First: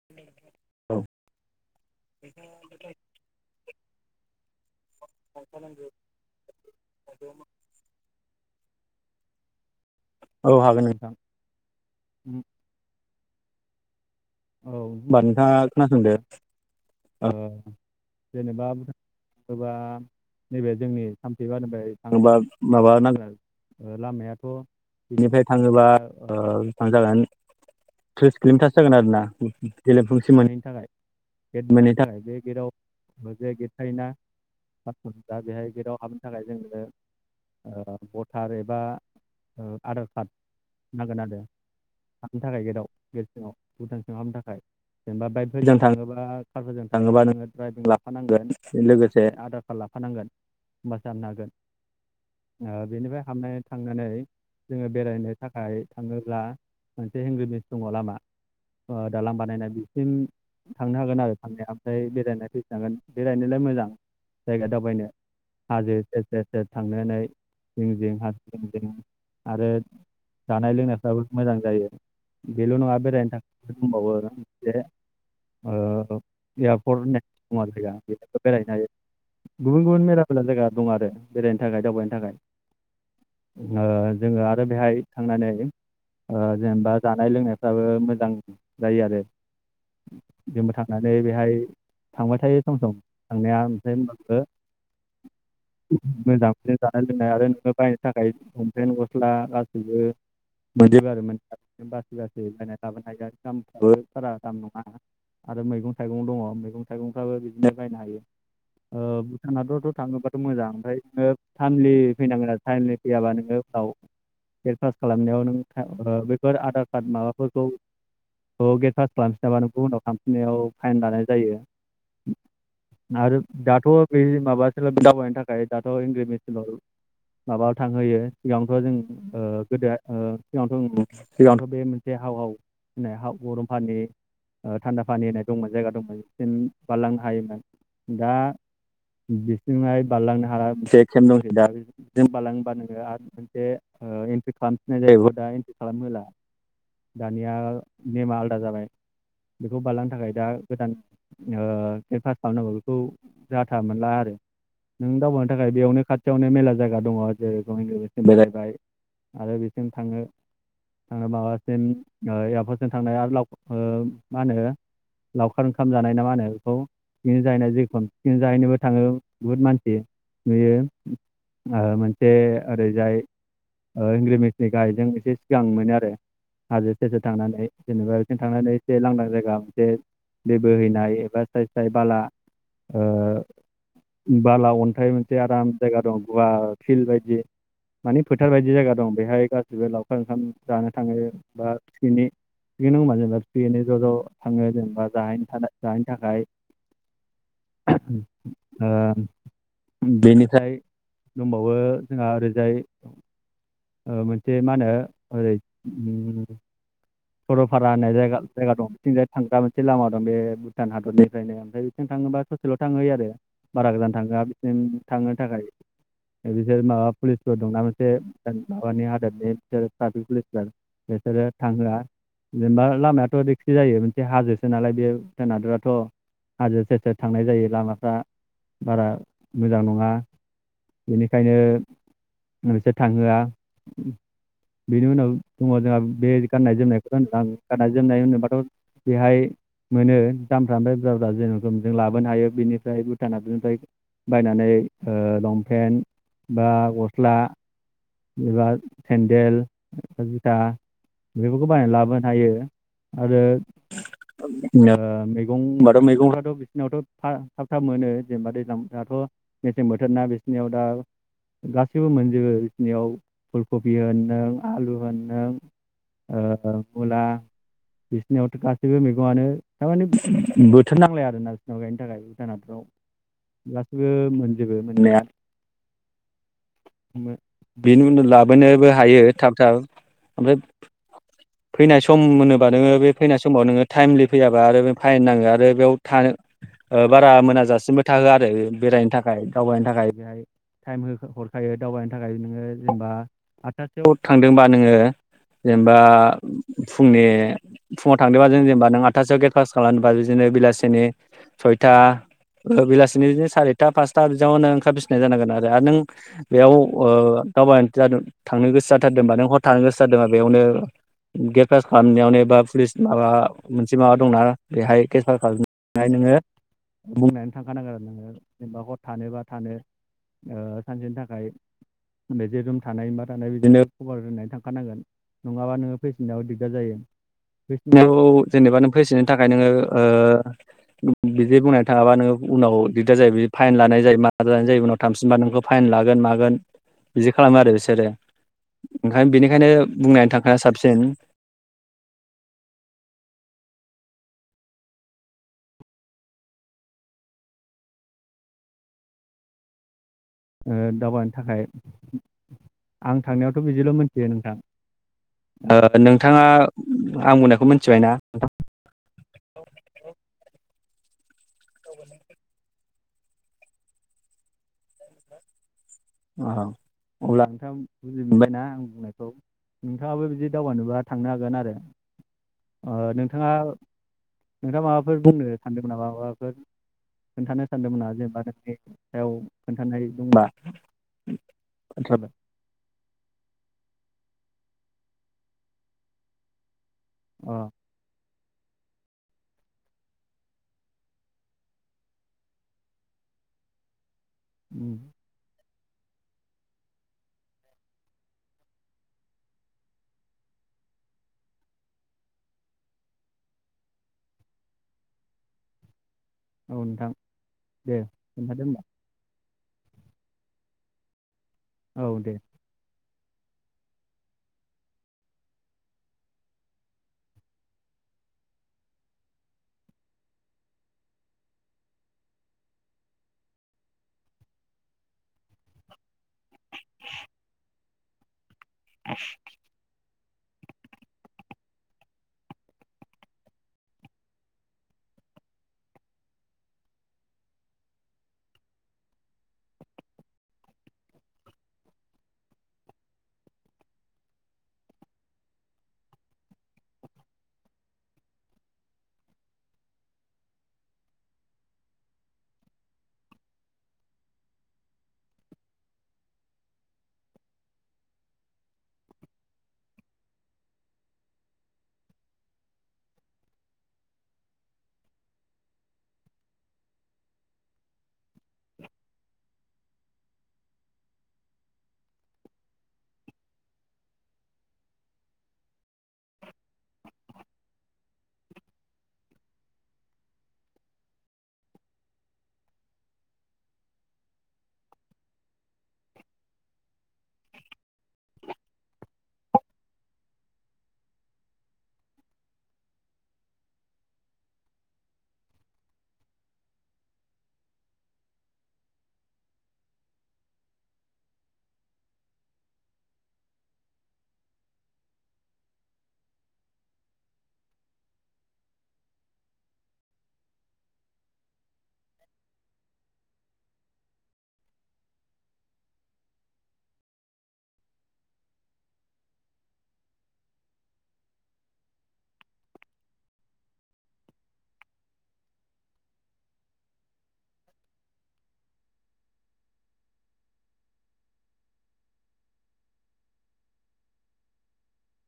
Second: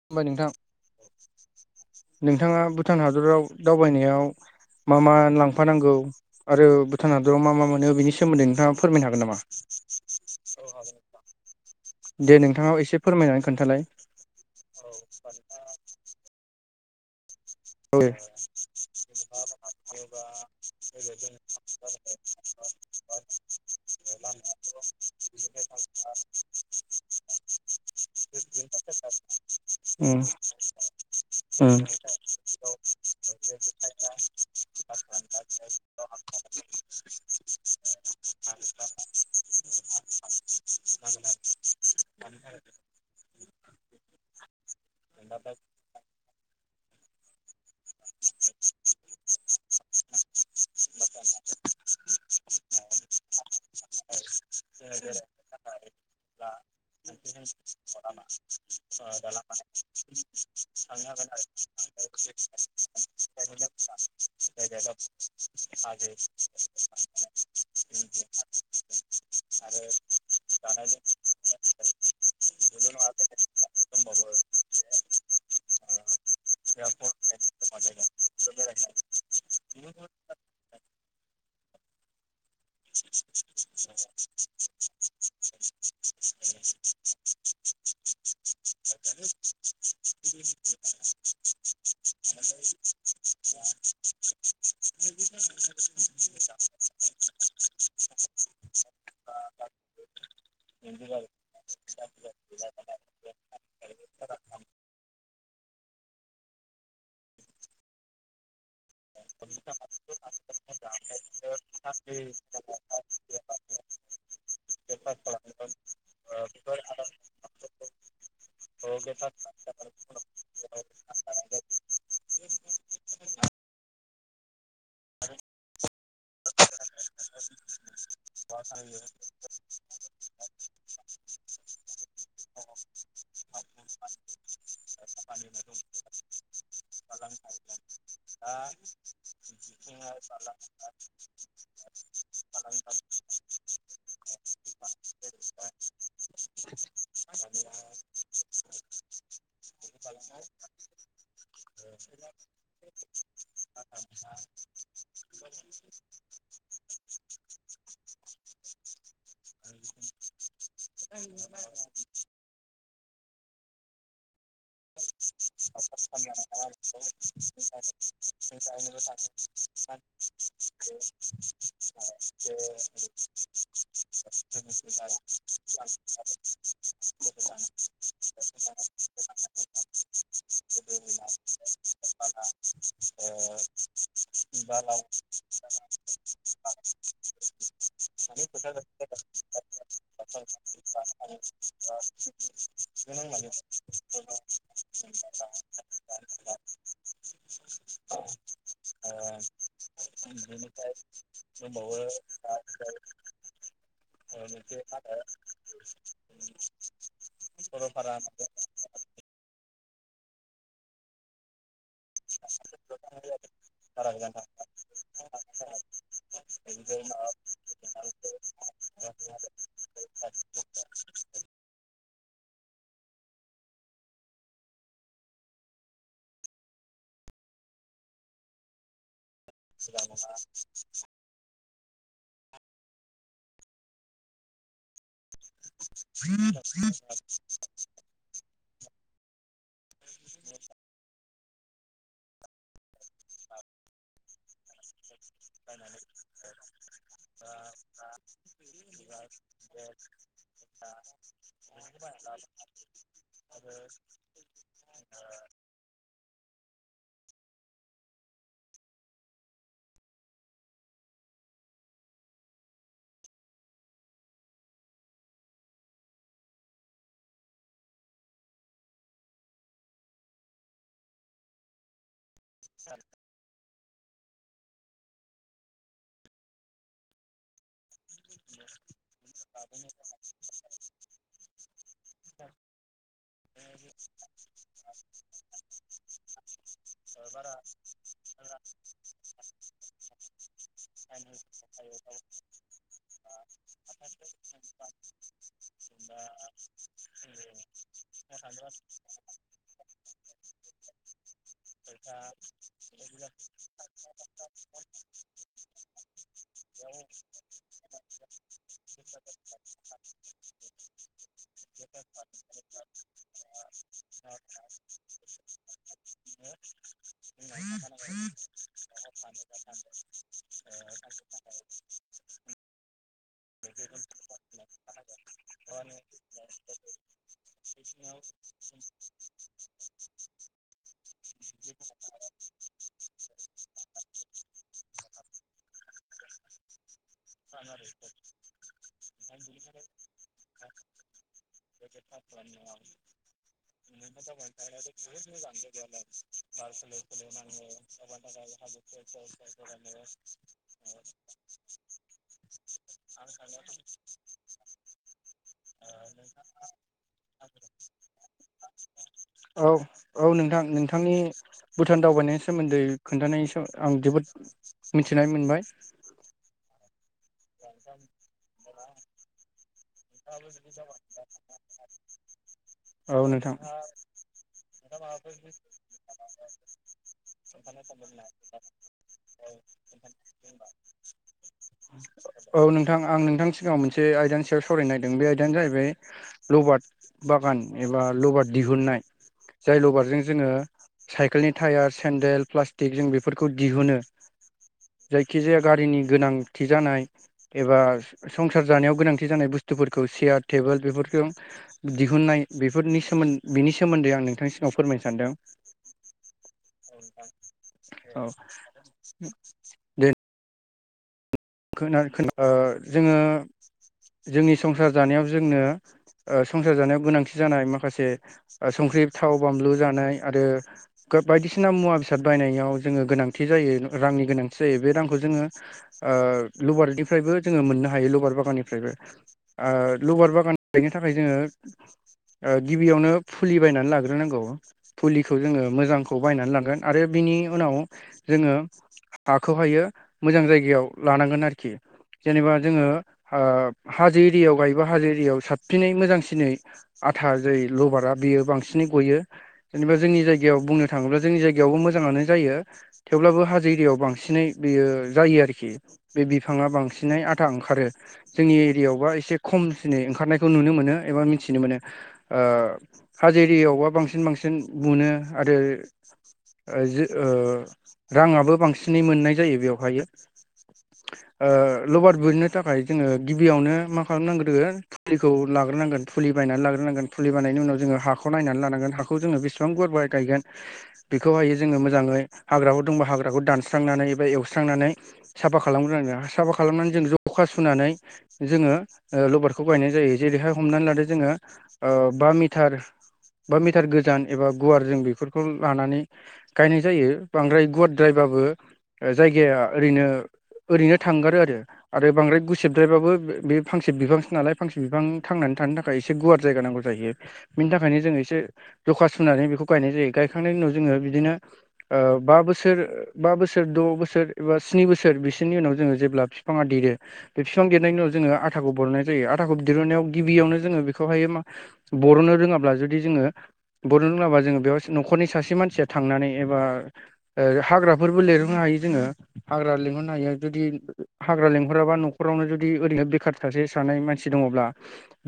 खुलुमबाय नोंथां नोंथाङा भुटान हादराव दावबायनायाव मा मा लांफानांगौ आरो भुटान हादराव मा मा मोनो बेनि सोमोन्दै नोंथाङा फोरमायनो हागोन नामा औ हागोन नोंथां दे नोंथाङा एसे फोरमायनानै खोन्थालाय औ होनोमबा नोंथाङा खोनासंदो ओ औ उम जेनेबा सोरबा नैबे जोंनि थामफैबारिनिफ्राय थाङोबा माबा नांगोन लामा लामायाथ बिनिफ्राय थाङोबा बेसेबां जागोन थ्रिस किल'मिटार जागोन आरो ना उम गेलेमफुंसिम मोनैनि थाखाय गेट मोनैनि थाखाय बे गेटआव मोन जे गेट थायोना। पास दा बेहाय गेटआव हाबनो थाखाय जोङाना भटार एबा आधार कार्ड नांगोन आरो। हाबनो थाखाय गेटआव गेट सिङाव भुटान सिङाव हाबनो थाखाय जेनेबा बाइकफोरजों थाङोबा। सारफोरजों थाङोबा नोङो दड्राइभिं लाफानांगोन बे लोगोसे आधार कार्ड लाफानांगोन। होम जानो हागोन। बेनिफ्राय हाबनानै थांनानै जोङो बेरायनो थाखाय थाङोब्ला। मोनसे हेंग्रिमेस दङ लामा। [inaudible] दालां बानायनाय बिसिम। थांनो हागोन आरो थांनाया ओमफ्राय बेरायनाय फैफिनागोन बेरायनोलाय मोजां। जायगा दावबायनो हाजो एरसेसेेर थांनानै जिों जेंहा जों आरो जानाय लोंनायफ्राबो मोजां जायो बेल' नङा बेरायनो थाखाय। दबाब आ ने बे बेराय गुबुन गुबुन मेरला मेला जायगा दं आरो बेरायनो थाखाय दावबायनो थाखाय। [inaudible] जेनेबा जानाय लोंनायफ्राबो मोजां। [unintelligible] [unintelligible] मोजांखौनो जानाय लोंनाय आरो नोङो बायनो थाखाय। हमपेन गस्ला गासैबो मोजैबार मोनथि बासै गासै बायना लाबोनो हायो आरो। दाम बफोराारा दाम नङा। आरो मैगं थाइगं दङ मैगं थाइगंफ्राबो बिदिनो बायनो हायो। भुटानाथ'थ' थाङोबाथ' मोजां ओमफ्राय नोङो थटाइमलि फैनांगोन आरो थटाइमलि। फैयाबा नोङो उनाव टेस फास खालामनायाव नों बेफोर आधार कार्ड माबाफोरखौ थ गेट फास् खालामफिनाबा नों गुब उनाव खालामांफिननायाव फाइन लानाय जायो। आरो दाथ' बे माबासोल' दावबायनो थाखाय दाथ' इंसिल। माबायाव थांहोयो सिगांथ' जों गोदो सिगाङावथ। सिगांथ' बे मोनसे हावाव होननाय गरमफानि। थान्दा फानि होनाय दंमोन जायगा दंमोनांसिन बारलांनो हायोमोन दा। बिसिहाय बारलांनो हाला मोनसे केम्प दंसै दा जों बारलांबा नोङो आरो। मोनसे एन्ट्रि खालामफिननाय जाहैबाय दा एन्ट्रि खालामोला दानिया। नेमा आलादा जाबाय बेखौ बारलांनो थाखाय दा गोदान। केेम पास खालामनांगौ बेखौ जाथा मोनला आरो। नों दावबावनो थाखाय बेयावनो खाथियावनो मेला जायगा दङ जेरै गसिम बेरायबाय। आरो बेसिम थाङो थांनो माबासिम ए जों थांनाय आरो लाव मा होनो लावखार ओंखाम जानाय ना मा होनो बेखौ। सिं जाहैनाय जेखम सिं जाहैनोबो थाङो बुहुत मानसि। [inaudible] मोनसे ओरैजाय सिस इंग्रिमिसनि गायजों एसे सिगां मोनो आरो हाजो सेरसे थांनानै। जेनेबा बिथिं थांनानै एसे लांदां जायगा मोनसे दै बोहैनाय एबा साय साय बाला [unintelligible] बाला अन्थाइ मोनसे आराम जायगा दं गुवा फिल्ड बायदि। मानिे फोथार बायदि जायगा दं बेहाय गासिबो लावखार ओंखाम जानो थाङो बा सिनि फिगैनो ह होनबा जेनेबा फिगयैनो ज' ज' थाङो जेनेबा जाहैनि थाखाय। ओ बेनिफ्राय दंबावो जोंहा ओरैजाय ओ मोनसे मा होनो ओरै उम सरलफारा होननाय जायगा जायगा दं बिथिंजाय थांग्रा मोनसे लामा दं बे भुटान हादरनिफ्रायनो ओमफ्राय थिं थाङोबा ससेल' थांहोयो आरो बारा गोजान थाङोआ बिसिम थांनो थाखाय बिसोर माबा पुलिसफोर दंना मोनसे माबानि हादोरनि बिसोर ट्राफिक पुलिसफोर बिसोरो थांहोआ जेनेबा लामायाथ' रिक्सि जायो मोनसे हाजोसो नालाय बे जोनादराथ' हाजो सेर सेर थांनाय जायो लामाफ्रा बारा मोजां नङा बेनिखायनो मोनसोर थांहोआ बेनि उनाव दङ जोंहा बे गाननाय जोमनाय गाननाय जोमनाय होनोबाथ' बेहाय मोनो दामफ्रा ओमफ्राय बुरजा बुरजा जेन'खम जों लाबोनो हायो बेनिफ्राय भुटाना बिनिफ्राय बायनानै ओ लंपेन बा गस्ला एबा सेन्देल जुथा बेफोरखौ बायनानै लाबोनो हायो आरो ओ मैगं होनबाथ' मैगंफ्राथ' बिसोरनावथ' थाब थाब मोनो जेनेबा दैज्लां दाथ' मेसें बोथोर ना बिसोरनियाव दा गासैबो मोनजोबो नियाव फुल कबि होन नों आलु होन नों ओ मुला बिसोरनियावथ' गासैबो मैगंआनो थारमाने बोथोर नांलाया आरो बगसोरनाव गायनो थाखाय भुटानफ्राव गासैबो मोनजोबो मोननाया बेनि उनाव लाबोनोबो हायो थाब थाब ओमफ्राय फैनाय सम होनोबा नोङो बे फैनाय समाव नोङो टाइमलि फैयाबा आरो फाइन नाङो आरो बेयाव थानो बारा मोनाजासिमबो थाहोआ आरो बेरायनो थाखाय दावबायनो थाखाय बेहाय टाइम हरखायो दावबायनो थाखाय नोङो जेनेबा आठथासोआव थांदोंबा नोङो जेनेबा फुंनि फुङाव थांदोंबा जों जेनेबा नों आटथासोआव गेट फास खालामोबा बिदिनो बेलासिनि सयथा बेलासिनि बिदिनो सारिथा पासथा बिदियावनो ओंखार फसिनाय जानांगोन आरो आरो नों बेयाव ओ दावबायनो जादों थांनो गोसो जाथारदोंबा नों हर थांनो गोसो जादोंबा बेयावनो गेद फास खालामनायावनो एबा पुलिस माबा मोनसे माबा दंना बेहाय केसफार खालाम नाय नोङो बुंनानै थांखानांगोन आरो नोङो जेनेबा हर थानो बा थानो ओ सानसेनि थाखाय जे रुम थानाय मा थानाय बिदिनो खबर होननानै थांखानांगोन नङाबा नोङो फैसिननायाव दिग्दार जायो फैसिनायाव जेनेबा नों फैफाननो थाखाय नोङो बिदि बुंनो थाङाबा नोङो उनाव दिगदार जायो बिदि फाइन लानाय जायो मा लानाय जायो उनाव थांफिनबा नोंखौ फाइन लागोन मागोन बिदि खालामो आरो बिसोरो ओंखायनो बेनिखायनो बुंनानै थांखानाया साबसिन [inaudible] [inaudible] [unintelligible] [unintelligible] ओ दावबायनो थाखाय आं थांनायावथ' बिदिल' मिथियो नोंथां ओ नोंथाङा आं बुंनायखौ मिथिबायना नोंथां औ औ नोंथां नोंथांनि भुटान दावबायनायनि सोमोन्दै खोन्थानाय आं जोबोद मिथिनाय मोनबाय औ अब्ला नोंथां बुजि मोनबायना आं बुंनायखौ नोंथाङाबो बिदि दावबायनोबा थांनो हागोन आरो औ नोंथाङा नोंथां नोंथाङा माबाफोर बुंनो सानदोंमोन नामा माबाफोर खोन्थानो सानदोंमोन नामा जेनेबा नोंनि सायाव खोन्थानाय दंबा [unintelligible] औ नोंथां आं नोंथांनि सिगाङाव मोनसे आयदानि सायाव सावरायनोनायागिरदों। बे आयदायानो जाहैबाय लबाद बागान एबा लबाद दिहुननाय जाय लबारजों जोङो साइकेलनि टायार सेन्देल प्लास्टिक जों बेफोरखौ दिहुनो उम जायखिजाया गारिनि गोनांथि जानाय एबा संसार जानायाव गोनांथि जानाय बुस्थुफोरखौ सियाद टेबोल बेफोरफोरखौ दिहुननाय बेफोरनि सोमद बिनि सोमोन्दै आं नोंथांनि सिगाव फोरमायनो सानदों। औ नोंथां दे औ खोन्थादो होमबा। [inaudible] [unintelligible] ओ जोङो जोंनि संसार जानायाव जोंनो ओ संसार जानायाव गोनांथि जानाय माखासे ओ संख्रि थाव बामब्लु जानाय आरो गा बायदिसिना मुवा बेसाद बायनायाव जोङो गोनांथि जायो रांनि गोनांथि जायो बे रांखौ जोङो [inaudible] ओ लबारनिफ्रायबो जोङो मोननो हायो लबार बागाननिफ्रायबो आ लबार बागान गायनो थाखाय जोङो ओ गिबियावनो फुलि बायनानै लाग्रोनांगौ। फुलिखौ जोङो मोजांखौ बायनानै लांगोन आरो बिनि उनाव जोङो हाखौहायो मोजां जायगायाव लानांगोन आरोखि। जेनेबा जोङो ओ हाजो एरियायाव गायोबा हाजो एरियायाव साबसिनै मोजांसिनै आथा जै लबारा बेयो बांसिनै गयो। जेनेबा जोंनि जायगायाव बुंनो थाङोब्ला जोंनि जायगायावबो मोजाङानो जायो। थेवब्लाबो हाजो एरियाव बांसिनै बियो जायो आरोखि। बे बिफाङा बांसिनै आथा ओंखारो। जोंनि एरियायावबा एसे खमसिनै ओंखारनायखौ नुनो मोनो एबा मिथिनो मोनो। ओ हाजो एरियावबा बांसिन बांसिन बुनो आरो ओ जो ओ राङाबो बांसिनै मोननाय जायो बेवहायो। ओ लबार बुहैनो थाखाय जोङो गिबियावनो मा खालाम नांग्रोगोन फुलिखौ लाग्रोनांगोन फुलि बायनानै लाग्रोनांगोन फुलि बालायनि उनाव जोङो हाखौ नायनानै लानांगोन। हाखौ जोङो बेसेबां गुवार बाय गायगोन। बेखौहायो जोङो मोजाङै हाग्राफोर दंबा हाग्राखौ दानस्रांनानै एबा एवस्रांनानै साफा खालामग्रोनाङो। साफा खालामनानै जों जखा सुनानै जोङो ओ लबारखौ गायनाय जायो जेरैहाय हमनानै लादो जोङो ओ बा मिटार बा मिटार गोजान एबा गुवार जों बेफोरखौ लानानै गायनाय जायो बांद्राय गुवारद्रायबाबो ओ जायगाया ओरैनो ओरैनो थांगारो आरो। आरो बांद्राय गुसेबद्रायबाबो बे फांसे बिफांसो नालाय फांसे बिफां थांनानै थानो था खाय एसे गुवार जायगा नांगौ जाहैयो। बिनि थाखायनो जों एसे जखा सुनानै बेखौ गायनाय जायो गायखांनायनि उनाव जोङो बिदिनो ओ बा बोसोर बा बोसोर द' बोसोर एबा स्नि बोस सोर बिसिनि उनाव जोङो जेब्ला फिफाङा देरो बे बिफां देरनायनि उनाव जोङो आथाखौ बरनाय जायो। आथाखौ दिरुनायाव गिबियावनो जोङो बेखौहायो मा बर'नो रोङाब्ला जुदि जोङो बर' रोंलाबा जोङो बेयाव न'खरनि सासे मानसिया थांनानै एबा ओ हाग्राफोरबो लिरोंनो हायो जोङो हाग्रा लिं हरनो हियो जुदि हाग्रा लेंहराबा न'खरावनो जुदि ओरैनो बेखार सासे सानै मानसि दङब्ला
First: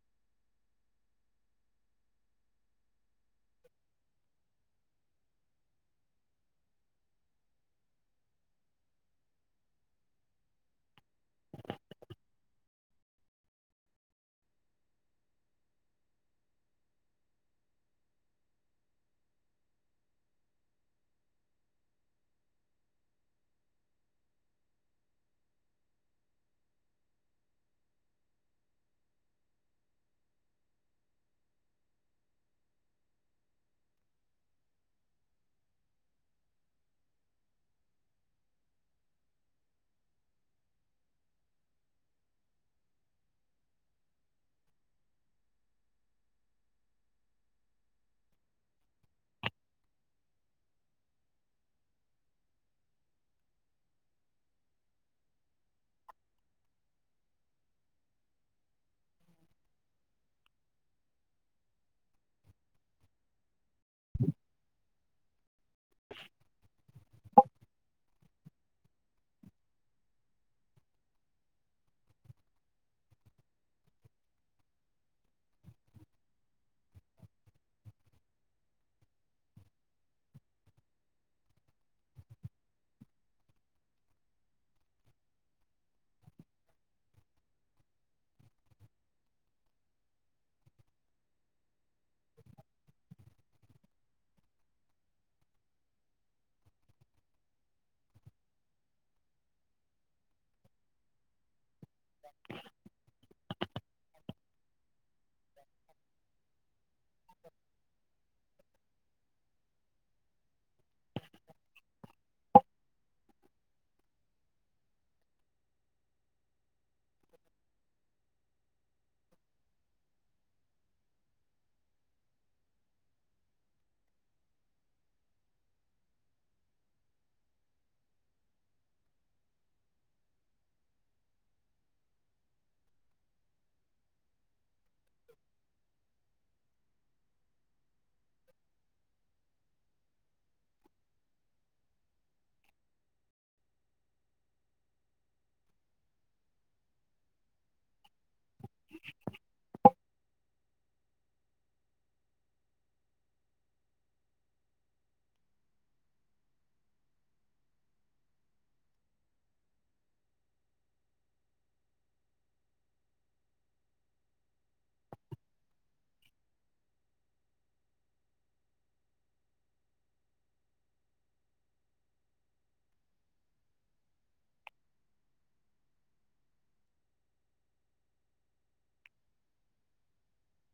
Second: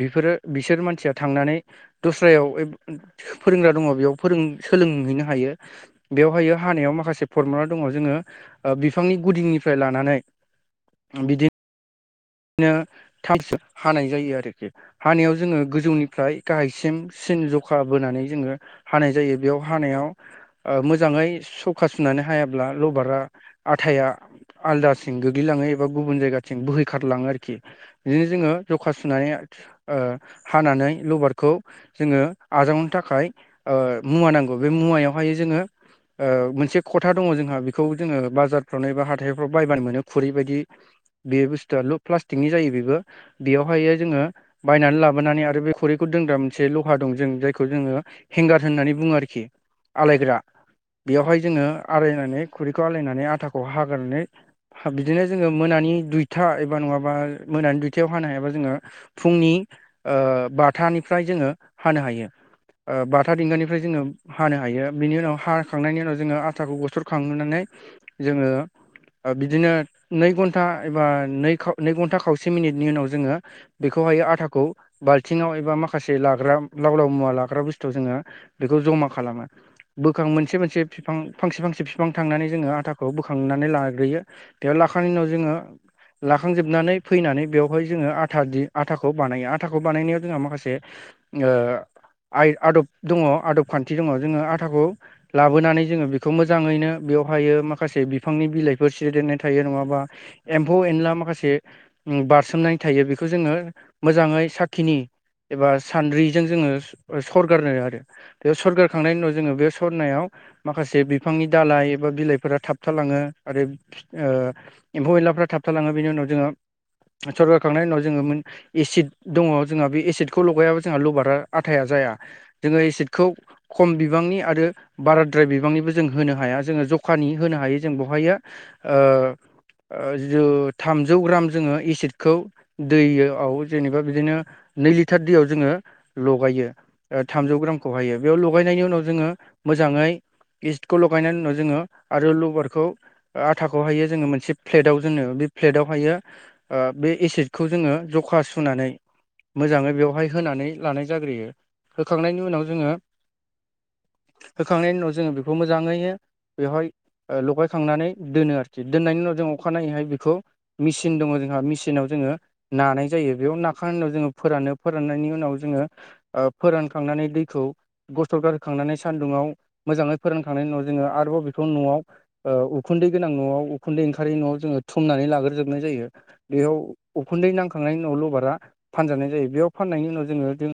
बिफोरो बिसोर मानसिया थांनानै दस्रायाव एब फोरोंग्रा दङ बेयाव फोरों सोलोंहैनो हायो। बेव हायो हानायाव माखासे फरमुला दङ जोङो ओ बिफांनि गुदिनि फ्राय लानानै बिदि नो थामस हानाय जायो आरोखि। हानायाव जोङो गोजौनिफ्राय गाहायसिम सिन जखा बोनानै जोङो हानाय जायो बेयाव हानायाव। ओ मोजाङै सौखा सुनानै हायाब्ला लबारा आथाया। आलदासिं गोग्लैलाङो एबा गुबुन जायगाथिं बोहैखारलाङो आरोखि। बिदिनो जोङो जखा सुनानै ओ हानानै लबारखौ। जोङो आजावनो थाखाय ओ मुवा नांगौ बे मुवायावहाय जोङो। ओ मोनसे खथा दङ जोंहा बेखौ जोङो बाजारफ्रावनो एबा हाथाइफ्राव बायबानो मोनो खुरै बायदि। बे बुस्थुआ लु प्लास्टिकनि जायो बेबो। बियावहायो जोङो बायनानै लाबोनानै आरो बे खुरैखौ दोनग्रा मोनसे लहा दं। जों जायखौ जोङो। हेंगार होननानै बुङो आरोखि आलायग्रा बेयावहाय जोङो आरायनानै खुरैखौ आलायनानै आथाखौ हाग्रोनानै। बिदिनो जोङो मोनानि दुइथा एबा नङाबा मोनानि दुइथायाव हानो हायाबा जोङो। फुंनि ओ बाथानिफ्राय जोङो हानो हायो। ओ बाथा दिंगानिफ्राय जोङो हानो हायो। बिनि उनाव हा खांनायनि उनाव जोङो आथाखौ गसर खांहोनानै जोङो ओ बिदिनो नै घन्टा। एबा नै नै घन्टा खावसे मिनिटनि उनाव जोङो। बेखौहायो आथाखौ बाल्थिङाव एबा माखासे लाग्रा लाव लाव मुवा लाग्रा बुस्थुआव जोङो। बेखौ जमा खालामो। बोखां मोनसे मोनसे बिफां फांसे फांसे बिफां थांनानै जोङो आथाखौ बोखांनानै लाग्रोयो। इयाव लाखानि उनाव जोङो। लाखांजोबनानै फैनानै बेवहाय जोङो आथा दि आथाखौ बानायो आटाखौ बानायनायाव जोंहा माखासे। आइ आदब दङ आदब खान्थि दङ जोङो आथाखौ। लाबोनानै जोङो बिखौ मोजाङैनो बियावहायो माखासे बिफांनि बिलाइफोर सिरिदेरनाय थायो नङाबा? एम्फौ एनला माखासे उम बारसोमनानै थायो बेखौ जोङो। मोजाङै साखिनि एबा सान्द्रिजों जोङो सरगारनो आरो। बेयाव सरखारारखांनायनि उनाव जोङो बे सरनायाव माखासे बिफांनि दालइ एबा बिलाइफोरा थाबथालाङो आरो ओ एम्फौ एनला फ्रा थाबथालाङो बेनि उनाव जोङो सरगार खांनायनि उनाव जोङो मोन एसिद दङ जोंहा बे एसिडखौ लगायाबो जोंहा लभारा आथाया जाया जोङो एसिडखौ। खम बिबांनि आरो। बाराद्राय बिबांनिबो जों होनो हाया जोङो जखानि होनो हायो जों बेहायो जि थामजौ ग्राम जोङो एसिडखौ। दैयाव जेनेबा बिदिनो नै लिटार दैयाव जोङो लगायो। थामजौ ग्रामखौहायो बेयाव लगायनायनि उनाव जोङो मोजाङै। इस्टखौ लगायनायनि उनाव जोङो आरो लबारखौ आथाखौहायो जोङो मोनसे। फ्लेटाव जोङो बे फ्लेटावहायो बे एसिदखौ जोङो जखा सुनानै। मोजाङै बेवहाय होनानै लानाय जाग्रोयो होखांनायनि उनाव जोङो। होखांनायनि उनाव जोङो बेखौ मोजाङैनो बेवहाय लगायखांनानै दोनो आरोखि दोननायनि उनाव जों अखानायैहाय बेखौ। मेसिन दङ जोंहा मेसिनाव जोङो। नानाय जायो बेयाव नाखां उनाव जोङो फोरानो फोराननायनि उनाव जोङो। फोरानखांनानै दैखौ। गसर गारखांनानै सान्दुंङआव मोजाङै फोरानखांनायनि उनाव जोङो आरोबाव बेखौ न'आव। उखुन्दै गोनां न'आव उखुन्दै ओंखारै न'आव जोङो थुमनानै लाग्रोजोबनाय जायो। बेयाव उखुन्दै नांखांनायनि उनाव लबारा फानजानाय जायो बेयाव फाननायनि उनाव जोङो।